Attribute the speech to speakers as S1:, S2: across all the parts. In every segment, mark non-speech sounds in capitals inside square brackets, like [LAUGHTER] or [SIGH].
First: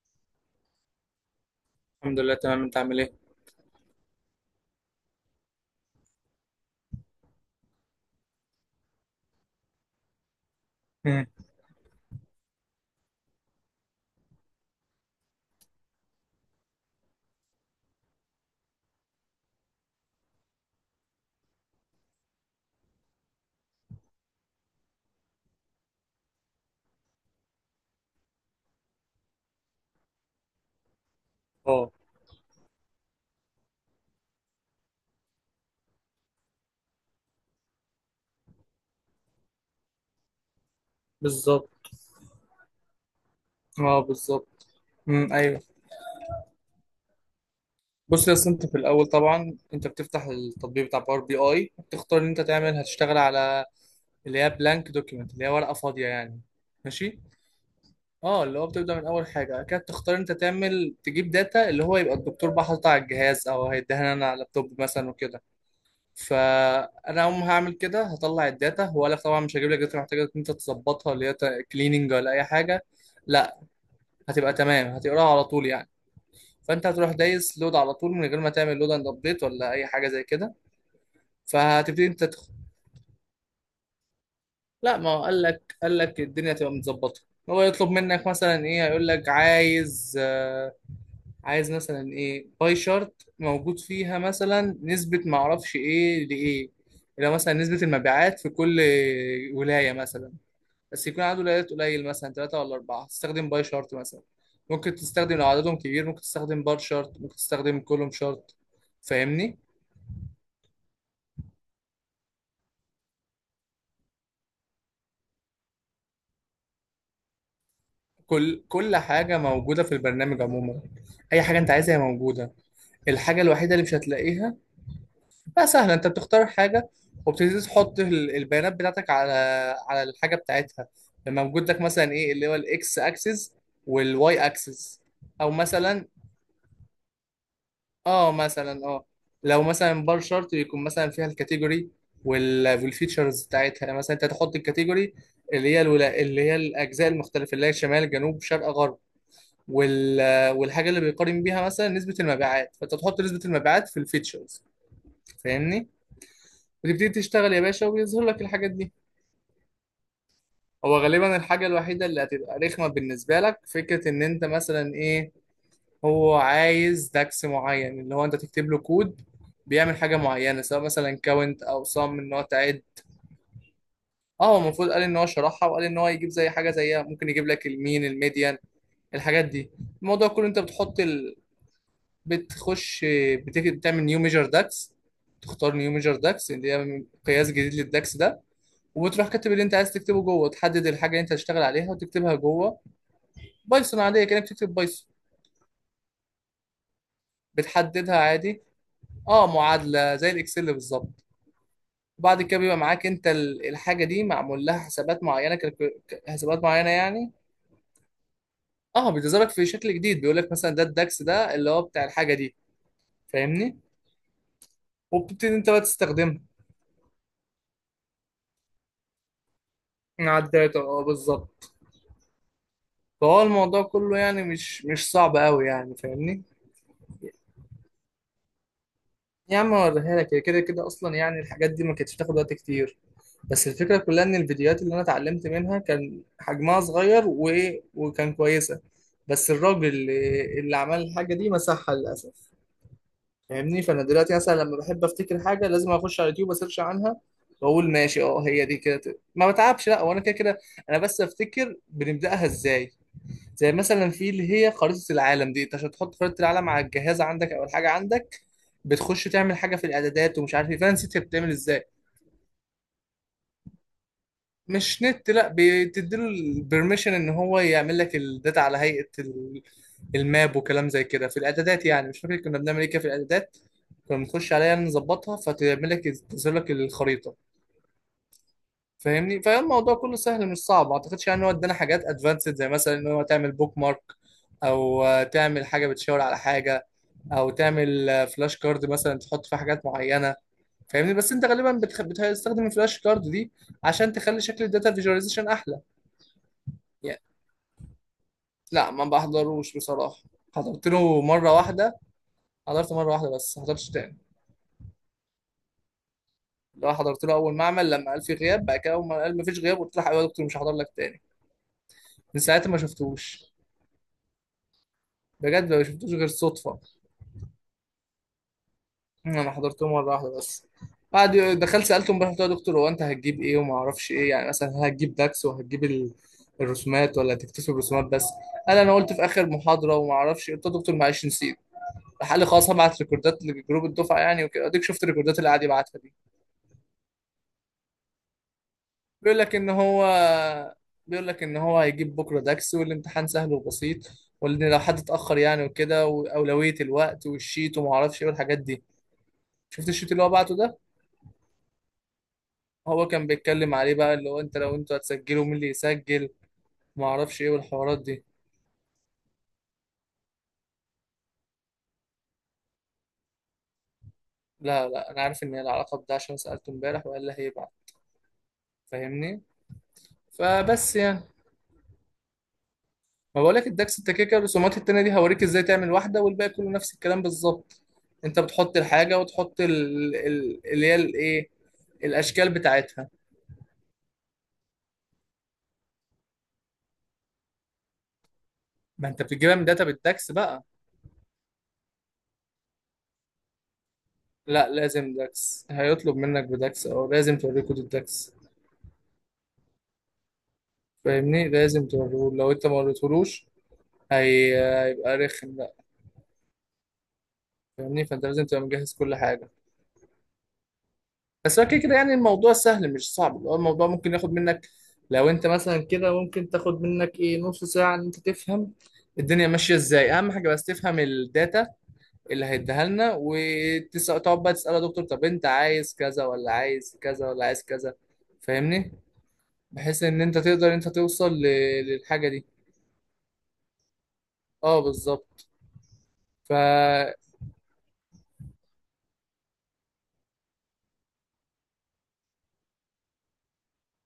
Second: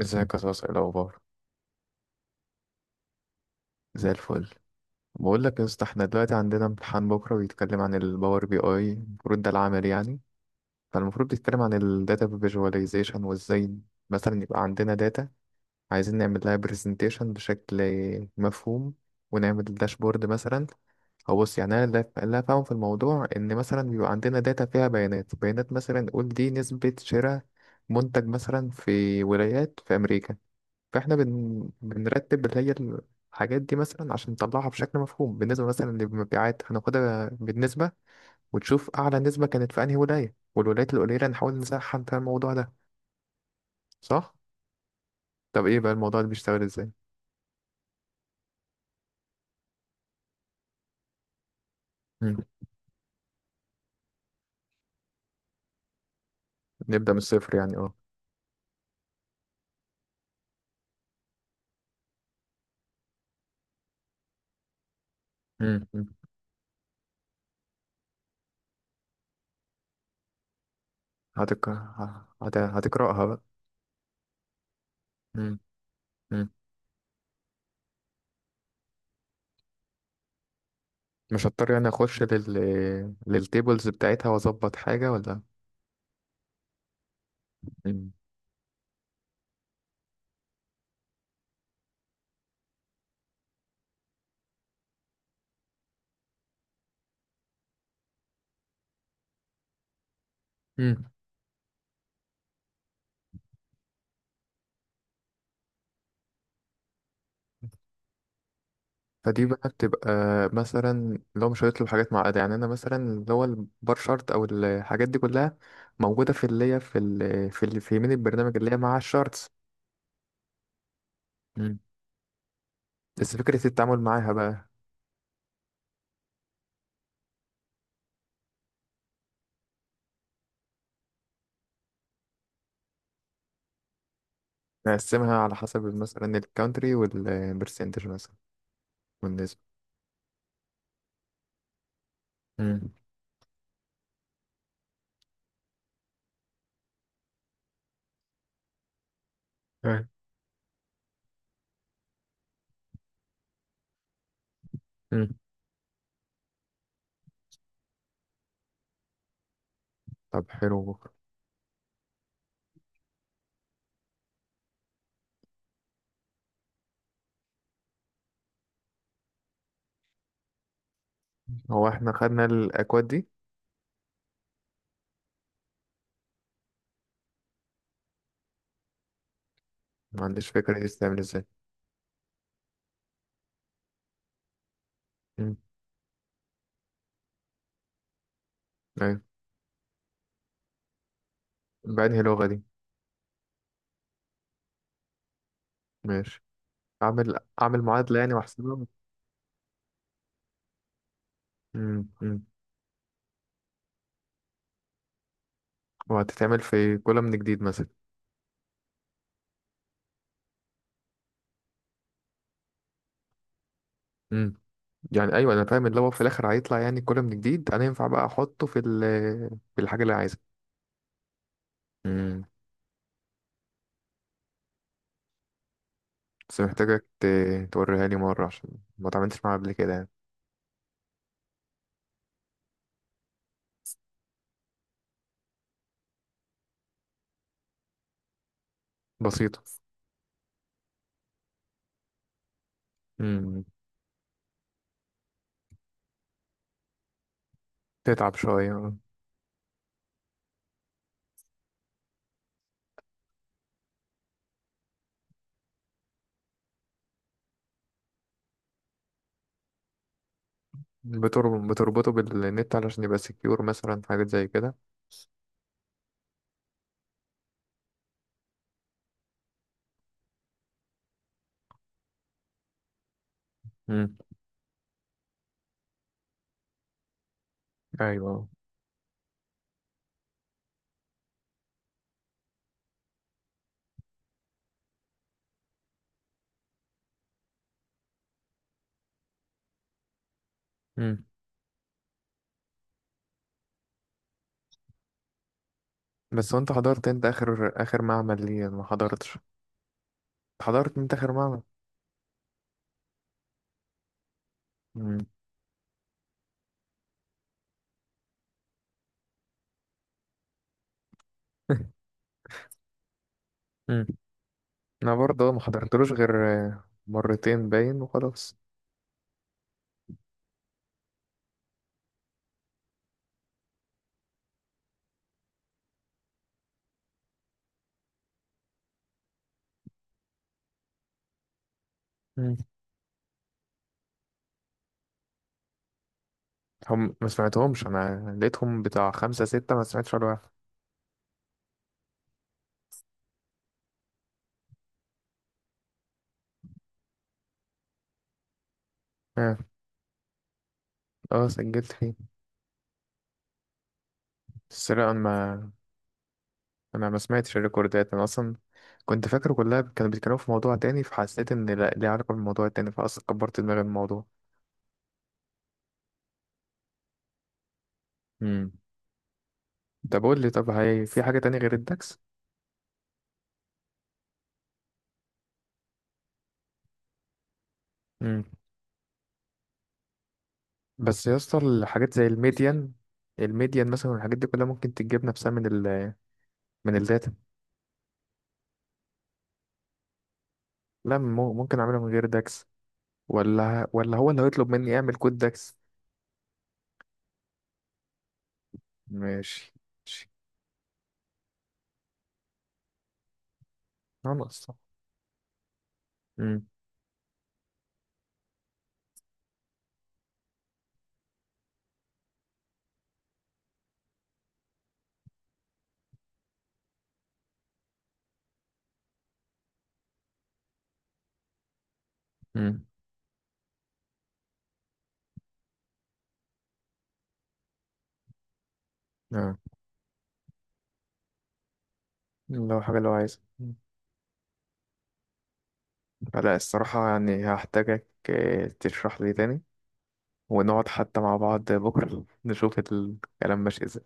S1: ازيك يا صاصة، ايه الاخبار؟
S2: الحمد لله تمام. انت عامل ايه؟
S1: زي الفل. بقول لك يا اسطى احنا دلوقتي عندنا امتحان بكره بيتكلم عن الباور بي اي، المفروض ده العمل يعني.
S2: مم.
S1: فالمفروض بيتكلم عن الداتا فيجواليزيشن وازاي مثلا يبقى عندنا داتا، عايزين نعمل لها برزنتيشن بشكل مفهوم، ونعمل داشبورد مثلا. او بص، يعني انا اللي فاهم في الموضوع ان مثلا بيبقى عندنا داتا فيها بيانات بيانات، مثلا نقول دي نسبة شراء منتج مثلا في ولايات في امريكا. فاحنا
S2: اه
S1: بنرتب اللي هي الحاجات دي، مثلا عشان نطلعها بشكل مفهوم بالنسبة مثلا للمبيعات، هناخدها بالنسبة وتشوف أعلى نسبة كانت في أنهي ولاية، والولايات القليلة نحاول
S2: بالظبط.
S1: نسحب فيها الموضوع ده.
S2: اه
S1: صح؟
S2: بالظبط. مم. ايوه.
S1: طب إيه بقى الموضوع ده بيشتغل إزاي؟
S2: بص يا أصل انت في الاول طبعا انت بتفتح التطبيق بتاع باور بي اي، بتختار ان
S1: مم.
S2: انت تعمل هتشتغل على اللي هي بلانك دوكيمنت، اللي هي ورقه فاضيه يعني.
S1: نبدأ من
S2: ماشي.
S1: الصفر يعني أه.
S2: اه اللي هو بتبدا من اول حاجه، بعد كده تختار انت تعمل تجيب داتا اللي هو يبقى الدكتور بقى حاططها على الجهاز او هيديها لنا انا على اللابتوب مثلا وكده.
S1: مم. مم.
S2: فانا اول ما هعمل كده هطلع الداتا، وقال لك طبعا مش هجيب لك داتا محتاجه ان انت تظبطها اللي هي كليننج ولا اي حاجه.
S1: هتقرأها بقى.
S2: لا هتبقى تمام، هتقراها على
S1: مم.
S2: طول يعني.
S1: مم.
S2: فانت هتروح دايس لود على طول من غير ما تعمل لود اند ابديت ولا اي حاجه زي كده.
S1: مش هضطر يعني
S2: فهتبتدي
S1: أخش
S2: انت تدخل.
S1: للتيبلز بتاعتها وأظبط
S2: لا ما
S1: حاجة
S2: هو
S1: ولا؟
S2: قال لك، الدنيا تبقى متظبطه. هو يطلب
S1: مم.
S2: منك مثلا ايه، هيقول لك عايز عايز مثلا ايه باي شارت موجود فيها مثلا نسبه، ما اعرفش ايه لايه. لو مثلا نسبه المبيعات في كل ولايه مثلا،
S1: مم.
S2: بس يكون عدد الولايات قليل مثلا ثلاثة ولا أربعة، تستخدم باي شارت مثلا. ممكن تستخدم لو عددهم كبير ممكن تستخدم بار شارت، ممكن تستخدم كولوم شارت.
S1: فدي
S2: فاهمني؟
S1: بقى بتبقى مثلا لو مش هيطلب حاجات معقدة، يعني أنا مثلا اللي هو البار شارت أو الحاجات دي كلها موجودة في اللي هي في يمين البرنامج،
S2: كل
S1: اللي هي مع
S2: كل حاجة
S1: الشارتس.
S2: موجودة في البرنامج عموما، أي حاجة أنت
S1: مم.
S2: عايزها هي موجودة.
S1: بس
S2: الحاجة
S1: فكرة
S2: الوحيدة اللي مش
S1: التعامل معاها
S2: هتلاقيها
S1: بقى،
S2: بقى سهلة. أنت بتختار حاجة وبتبتدي تحط البيانات بتاعتك على على الحاجة بتاعتها، لما موجود لك مثلا إيه اللي هو الإكس أكسس والواي أكسس.
S1: نقسمها
S2: أو
S1: على حسب
S2: مثلا،
S1: مثلا الكونتري والبرسنتج
S2: اه
S1: مثلا،
S2: مثلا اه،
S1: والنسبة.
S2: لو مثلا بار شارت يكون مثلا فيها الكاتيجوري
S1: امم.
S2: والفيتشرز بتاعتها، يعني مثلا انت تحط الكاتيجوري اللي هي اللي هي الاجزاء المختلفه، اللي هي شمال جنوب شرق غرب
S1: تمام.
S2: وال... والحاجه اللي بيقارن بيها مثلا نسبه المبيعات، فانت تحط نسبه المبيعات في الفيتشرز.
S1: امم.
S2: فاهمني؟ وتبتدي تشتغل يا باشا وبيظهر لك الحاجات دي.
S1: طب حلو.
S2: هو غالبا الحاجه الوحيده اللي هتبقى رخمه بالنسبه لك فكره ان انت مثلا ايه، هو عايز داكس معين اللي هو انت تكتب له كود بيعمل حاجه معينه سواء مثلا كاونت او
S1: هو احنا
S2: صم، ان هو
S1: خدنا
S2: تعد.
S1: الأكواد دي؟
S2: اه هو المفروض قال ان هو شرحها، وقال ان هو يجيب زي حاجه زيها، ممكن يجيب لك المين الميديان الحاجات دي.
S1: ما
S2: الموضوع كله
S1: عنديش
S2: انت
S1: فكرة دي
S2: بتحط
S1: بتتعمل ازاي.
S2: بتخش، بتعمل نيو ميجر داكس.
S1: أمم.
S2: تختار نيو ميجر داكس، اللي هي قياس جديد للداكس ده،
S1: أيوة.
S2: وبتروح كاتب اللي انت عايز تكتبه جوه، تحدد الحاجه اللي انت هتشتغل عليها
S1: بأنهي
S2: وتكتبها
S1: لغة دي؟
S2: جوه. بايثون عاديه، كانك بتكتب بايثون.
S1: ماشي. أعمل
S2: بتحددها
S1: معادلة يعني
S2: عادي.
S1: وأحسبها.
S2: اه معادله زي الاكسل بالظبط.
S1: مم.
S2: وبعد
S1: مم.
S2: كده بيبقى معاك انت الحاجه دي معمول لها حسابات معينه،
S1: وهتتعمل
S2: حسابات معينه
S1: في كولا من
S2: يعني.
S1: جديد مثلا؟
S2: اه بتظهرك في شكل جديد، بيقول لك مثلا ده الداكس، ده اللي هو بتاع الحاجه دي. فاهمني؟
S1: امم. يعني
S2: وبتبتدي
S1: ايوه انا
S2: انت بقى
S1: فاهم، اللي هو في
S2: تستخدمها
S1: الاخر هيطلع يعني كولا من جديد، انا ينفع بقى احطه في ال في الحاجه اللي
S2: مع
S1: عايزها.
S2: الداتا. اه بالظبط.
S1: امم.
S2: فهو الموضوع كله يعني مش صعب قوي يعني. فاهمني؟
S1: بس محتاجك توريها لي مره، عشان ما اتعاملتش معاها
S2: يا
S1: قبل
S2: عم
S1: كده يعني.
S2: اوريها لك، هي كده كده اصلا يعني الحاجات دي ما كانتش بتاخد وقت كتير. بس الفكره كلها ان الفيديوهات اللي انا اتعلمت منها كان حجمها صغير وايه، وكان كويسه. بس
S1: بسيطه.
S2: الراجل اللي عمل الحاجه دي مسحها للاسف.
S1: امم.
S2: فاهمني؟ فانا دلوقتي مثلا لما بحب افتكر حاجه لازم اخش على اليوتيوب اسيرش عنها. واقول ماشي
S1: تتعب
S2: اه هي
S1: شويه
S2: دي
S1: آه.
S2: كده، ما بتعبش، لا وانا كده كده. انا بس افتكر بنبداها ازاي، زي مثلا في اللي هي خريطه العالم دي. انت عشان تحط خريطه العالم على الجهاز عندك او الحاجه عندك، بتخش تعمل حاجه في الاعدادات ومش عارف ايه، فانا نسيت هي بتعمل ازاي.
S1: بتربطه بالنت علشان يبقى سكيور مثلا، حاجات زي كده.
S2: مش نت لا، بتديله البرميشن ان هو يعمل لك الداتا على هيئة الماب وكلام زي كده في الاعدادات، يعني مش فاكر كنا بنعمل ايه كده في الاعدادات.
S1: امم.
S2: كنا بنخش عليها يعني نظبطها فتعمل لك، تظهر لك الخريطة.
S1: ايوه.
S2: فاهمني؟ فالموضوع كله سهل مش صعب. ما اعتقدش يعني ان هو ادانا حاجات ادفانسد، زي مثلا ان هو تعمل بوك مارك، او تعمل حاجة بتشاور على حاجة، او تعمل فلاش كارد مثلا تحط فيها حاجات معينة. فاهمني؟
S1: امم.
S2: بس انت غالبا بتستخدم الفلاش كارد دي عشان تخلي شكل الداتا فيجواليزيشن احلى يعني.
S1: بس وانت حضرت، انت اخر اخر معمل ليه؟ أنا ما
S2: لا ما
S1: حضرتش.
S2: بحضروش بصراحة، حضرت
S1: حضرت انت
S2: له
S1: اخر
S2: مرة
S1: معمل.
S2: واحدة. حضرت مرة واحدة بس، ما حضرتش تاني. لو حضرت له أول معمل لما قال في غياب، بعد كده أول ما قال مفيش غياب قلت له حبيبي يا دكتور مش هحضر لك تاني. من ساعتها ما شفتوش.
S1: امم. [LAUGHS] انا برضه ما
S2: بجد ما شفتوش
S1: حضرتلوش
S2: غير
S1: غير
S2: صدفة.
S1: مرتين باين وخلاص.
S2: أنا حضرت له مرة واحدة بس. بعد دخلت سألته امبارح قلت له يا دكتور هو أنت هتجيب إيه وما أعرفش إيه، يعني مثلا هل هتجيب داكس وهتجيب الرسومات ولا هتكتسب الرسومات بس. قال أنا قلت في آخر محاضرة وما أعرفش إيه. قلت له يا دكتور معلش نسيت. راح قال لي
S1: مم.
S2: خلاص هبعت ريكوردات لجروب الدفعة يعني وكده، أديك شفت الريكوردات اللي قاعد يبعتها دي.
S1: هم ما سمعتهمش، انا لقيتهم بتاع
S2: بيقول
S1: خمسة
S2: لك ان
S1: ستة، ما
S2: هو،
S1: سمعتش ولا واحد.
S2: بيقول لك ان هو هيجيب بكره داكس والامتحان سهل وبسيط، وان لو حد اتاخر يعني وكده، واولويه الوقت والشيت وما اعرفش ايه والحاجات دي.
S1: اه.
S2: شفت الشيت اللي هو بعته ده،
S1: اه سجلت فيه.
S2: هو كان بيتكلم عليه بقى اللي هو انت لو
S1: بس
S2: انتوا
S1: لا انا
S2: هتسجلوا مين اللي
S1: ما
S2: يسجل. ما
S1: انا ما
S2: اعرفش ايه
S1: سمعتش
S2: والحوارات
S1: الريكوردات
S2: دي.
S1: انا اصلا. كنت فاكر كلها كانوا بيتكلموا في موضوع تاني، فحسيت ان لا ليه علاقة بالموضوع التاني، فاصلا كبرت دماغي من الموضوع.
S2: لا لا انا عارف ان هي العلاقه بده عشان سالته امبارح وقال لي هيبعت.
S1: امم.
S2: فاهمني؟
S1: طب قول لي، طب
S2: فبس
S1: هي
S2: يعني،
S1: في حاجة تانية غير الدكس؟
S2: ما بقولك الدكس انت كده كده الرسومات التانية دي هوريك ازاي تعمل واحدة والباقي كله نفس الكلام بالظبط. انت
S1: امم.
S2: بتحط الحاجة وتحط اللي هي
S1: بس يا
S2: الايه،
S1: اسطى الحاجات زي
S2: الاشكال
S1: الميديان،
S2: بتاعتها.
S1: الميديان مثلا والحاجات دي كلها ممكن تتجاب نفسها من ال من الداتا.
S2: ما انت بتجيبها من داتا بالدكس بقى.
S1: لا ممكن اعمله من غير داكس، ولا هو اللي
S2: لا
S1: هيطلب مني
S2: لازم
S1: اعمل كود
S2: دكس،
S1: داكس.
S2: هيطلب منك بدكس او لازم توريه كود الدكس.
S1: ماشي. ماشي.
S2: فاهمني؟ لازم توريه، لو انت ما وريتهولوش
S1: خلاص.
S2: هيبقى رخم بقى.
S1: امم.
S2: فاهمني؟ فانت لازم تبقى مجهز كل حاجة. بس هو كده كده يعني الموضوع سهل مش صعب، اللي هو الموضوع ممكن ياخد منك، لو انت مثلا كده ممكن تاخد منك ايه، نص ساعة ان انت تفهم الدنيا ماشية ازاي. اهم حاجة بس تفهم الداتا اللي
S1: امم.
S2: هيديها لنا، وتقعد بقى تسأله يا دكتور طب انت عايز كذا ولا عايز كذا ولا عايز كذا. فاهمني؟
S1: اه.
S2: بحيث ان انت تقدر ان انت توصل للحاجة دي.
S1: لو حاجه لو عايز.
S2: اه بالظبط. ف،
S1: لا الصراحه يعني هحتاجك تشرح لي تاني، ونقعد حتى مع بعض بكره [LAUGHS] نشوف الكلام ماشي ازاي.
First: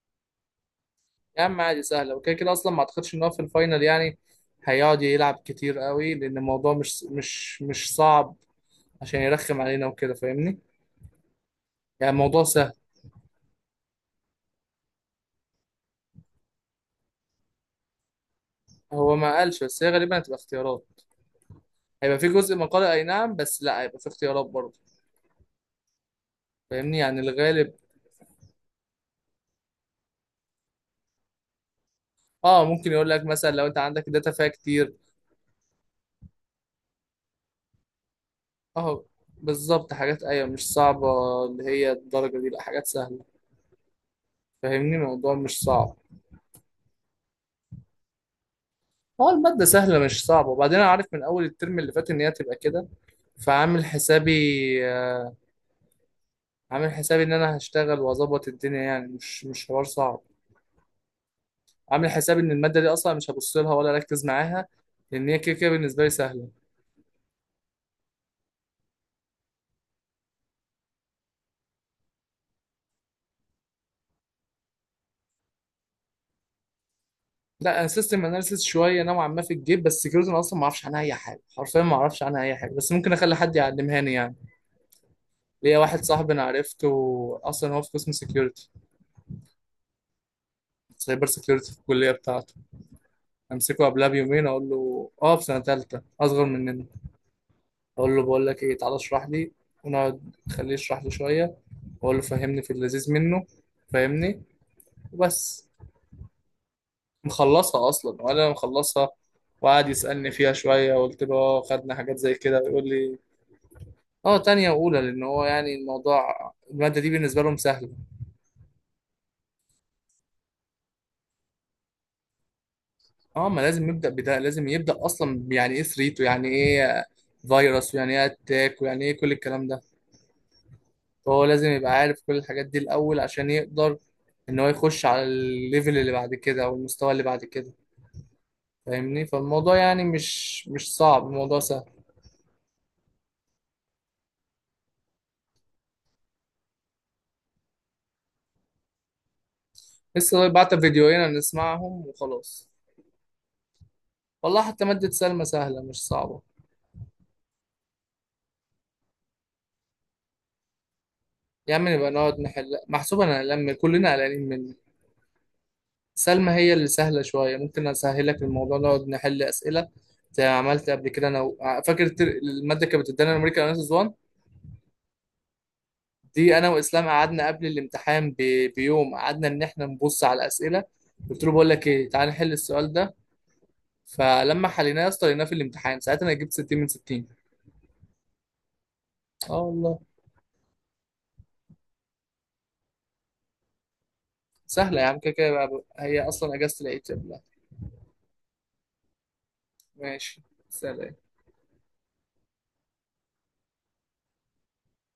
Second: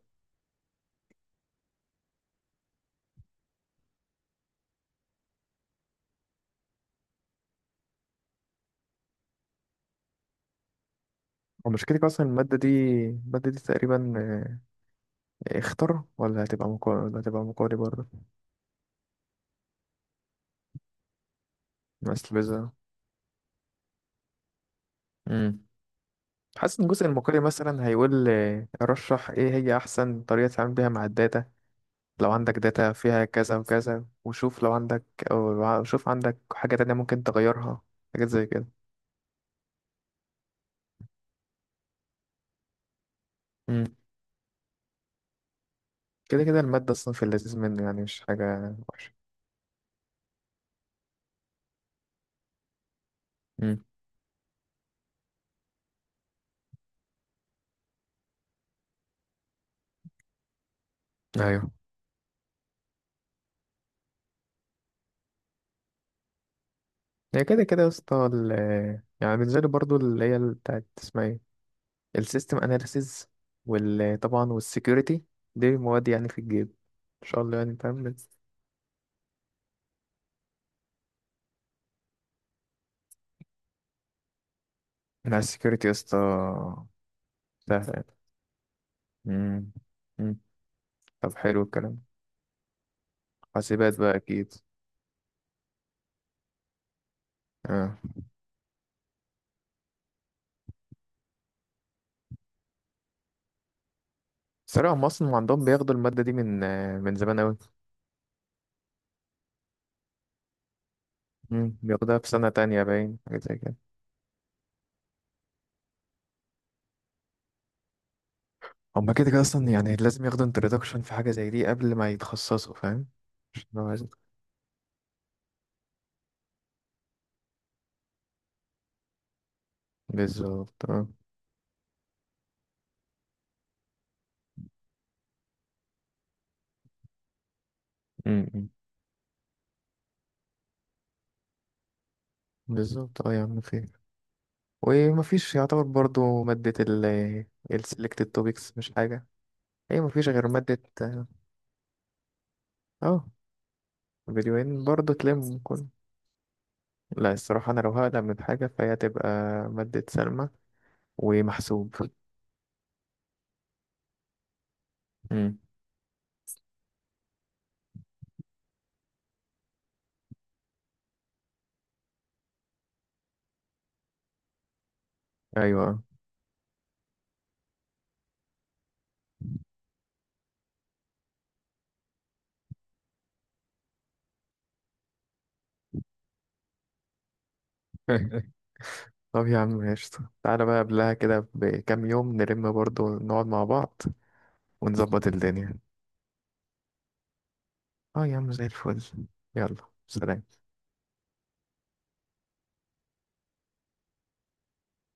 S2: يا عم عادي سهلة وكده كده اصلا. ما اعتقدش ان هو في الفاينل يعني هيقعد يلعب كتير قوي، لان الموضوع مش صعب عشان يرخم علينا وكده. فاهمني؟
S1: ومشكلتك
S2: يعني
S1: اصلا
S2: الموضوع
S1: الماده دي،
S2: سهل.
S1: الماده دي تقريبا اختر ولا هتبقى مقالي، ولا هتبقى مقالي برضه؟
S2: هو ما قالش، بس هي غالبا هتبقى اختيارات. هيبقى في
S1: بس
S2: جزء
S1: بزا
S2: مقالي اي نعم، بس لا هيبقى في اختيارات برضه.
S1: امم. حاسس ان
S2: فاهمني؟
S1: الجزء
S2: يعني
S1: المقالي
S2: الغالب
S1: مثلا هيقول رشح ايه هي احسن طريقه تتعامل بيها مع الداتا، لو عندك
S2: اه
S1: داتا
S2: ممكن يقول
S1: فيها
S2: لك مثلا
S1: كذا
S2: لو انت
S1: وكذا،
S2: عندك الداتا فيها
S1: وشوف لو
S2: كتير.
S1: عندك. أو شوف عندك حاجة تانية ممكن تغيرها، حاجات زي كده.
S2: اه بالظبط حاجات، ايوه مش صعبة، اللي هي الدرجة دي لا حاجات سهلة.
S1: امم.
S2: فاهمني؟ الموضوع مش صعب.
S1: كده كده المادة أصلا في اللذيذ منه، يعني مش حاجة وحشة.
S2: هو المادة سهلة مش صعبة، وبعدين انا عارف من اول الترم اللي فات ان هي هتبقى كده.
S1: امم.
S2: فعامل حسابي، آه، عامل حسابي ان انا هشتغل واظبط الدنيا يعني، مش حوار صعب.
S1: ايوه.
S2: عامل حسابي ان الماده دي اصلا مش هبص لها ولا اركز معاها، لان هي كده كده بالنسبه لي سهله.
S1: هي كده كده يا اسطى يعني بنزل برضو اللي هي بتاعت اسمها ايه، السيستم اناليسيز، وطبعا والسكيورتي، دي مواد يعني في الجيب ان شاء الله، يعني
S2: لا انا
S1: فاهم.
S2: سيستم اناليسيس شويه نوعا ما في الجيب، بس سكيورتي انا اصلا ما اعرفش عنها اي حاجه، حرفيا ما اعرفش عنها اي حاجه، بس ممكن اخلي حد يعلمها لي يعني.
S1: مع
S2: ليا
S1: السكيورتي يا
S2: واحد
S1: اسطى
S2: صاحبي انا عرفته اصلا هو
S1: سهل
S2: في
S1: يعني.
S2: قسم سكيورتي،
S1: امم. امم.
S2: سايبر
S1: طب حلو
S2: سكيورتي في
S1: الكلام.
S2: الكليه بتاعته. امسكه
S1: حاسبات
S2: قبلها
S1: بقى
S2: بيومين
S1: اكيد.
S2: اقول له اه، في سنه ثالثه اصغر مننا،
S1: اه.
S2: اقول له بقول لك ايه تعالى اشرح لي، ونقعد خليه يشرح لي شويه، واقول له فهمني في اللذيذ منه. فاهمني؟
S1: صراحة هم أصلا عندهم
S2: وبس.
S1: بياخدوا المادة دي من زمان أوي.
S2: مخلصها اصلا وانا مخلصها. وقعد يسالني فيها شويه قلت له اه
S1: مم،
S2: خدنا
S1: بياخدوها
S2: حاجات
S1: في
S2: زي
S1: سنة
S2: كده،
S1: تانية
S2: يقول
S1: باين،
S2: لي
S1: حاجة زي كده.
S2: اه تانية واولى، لان هو يعني الموضوع الماده دي بالنسبه لهم سهله.
S1: هما كده كده أصلا يعني لازم ياخدوا introduction في حاجة زي دي قبل ما يتخصصوا، فاهم؟
S2: اه ما
S1: عشان لو
S2: لازم
S1: عايز-
S2: يبدا بده، لازم يبدا اصلا يعني ايه ثريت، ويعني ايه فيروس، ويعني ايه اتاك، ويعني ايه كل الكلام ده.
S1: بالظبط اه.
S2: فهو لازم يبقى عارف كل الحاجات دي الاول، عشان يقدر ان هو يخش على الليفل اللي بعد كده او المستوى اللي بعد كده.
S1: مم، مم.
S2: فاهمني؟ فالموضوع يعني مش صعب، الموضوع سهل.
S1: بالظبط اه يا عم خير. ومفيش يعتبر برضو مادة ال selected topics، مش حاجة. هي مفيش غير
S2: لسه بعت
S1: مادة.
S2: فيديوهين نسمعهم وخلاص.
S1: اه.
S2: والله
S1: فيديوهين
S2: حتى مادة
S1: برضو
S2: سلمى
S1: تلم
S2: سهلة
S1: كل.
S2: مش صعبة.
S1: لا الصراحة أنا لو هقلق من حاجة فهي تبقى مادة سلمى،
S2: يا عم
S1: ومحسوب.
S2: نبقى نقعد نحل محسوب، انا هلم كلنا قلقانين مني.
S1: مم.
S2: سلمى هي اللي سهلة شوية، ممكن اسهلك الموضوع نقعد نحل اسئلة زي ما عملت قبل كده انا و... فاكر المادة كانت بتدينا امريكا وناس زوان
S1: أيوة.
S2: دي، انا واسلام قعدنا قبل الامتحان بيوم، قعدنا ان احنا نبص على الاسئلة، قلت له بقول لك ايه تعال نحل السؤال ده، فلما حليناه يا اسطى لقيناه في الامتحان، ساعتها انا جبت 60 من 60.
S1: [LAUGHS] طب يا
S2: اه
S1: عم
S2: والله
S1: قشطة، تعالى بقى قبلها كده بكام يوم نلم برضو، نقعد مع بعض
S2: سهلة يا عم،
S1: ونظبط
S2: كده كده
S1: الدنيا.
S2: بقى- هي اصلا اجازة العيد يا بلاد.
S1: اه يا عم زي الفل. يلا. سلام.
S2: ماشي. سلام.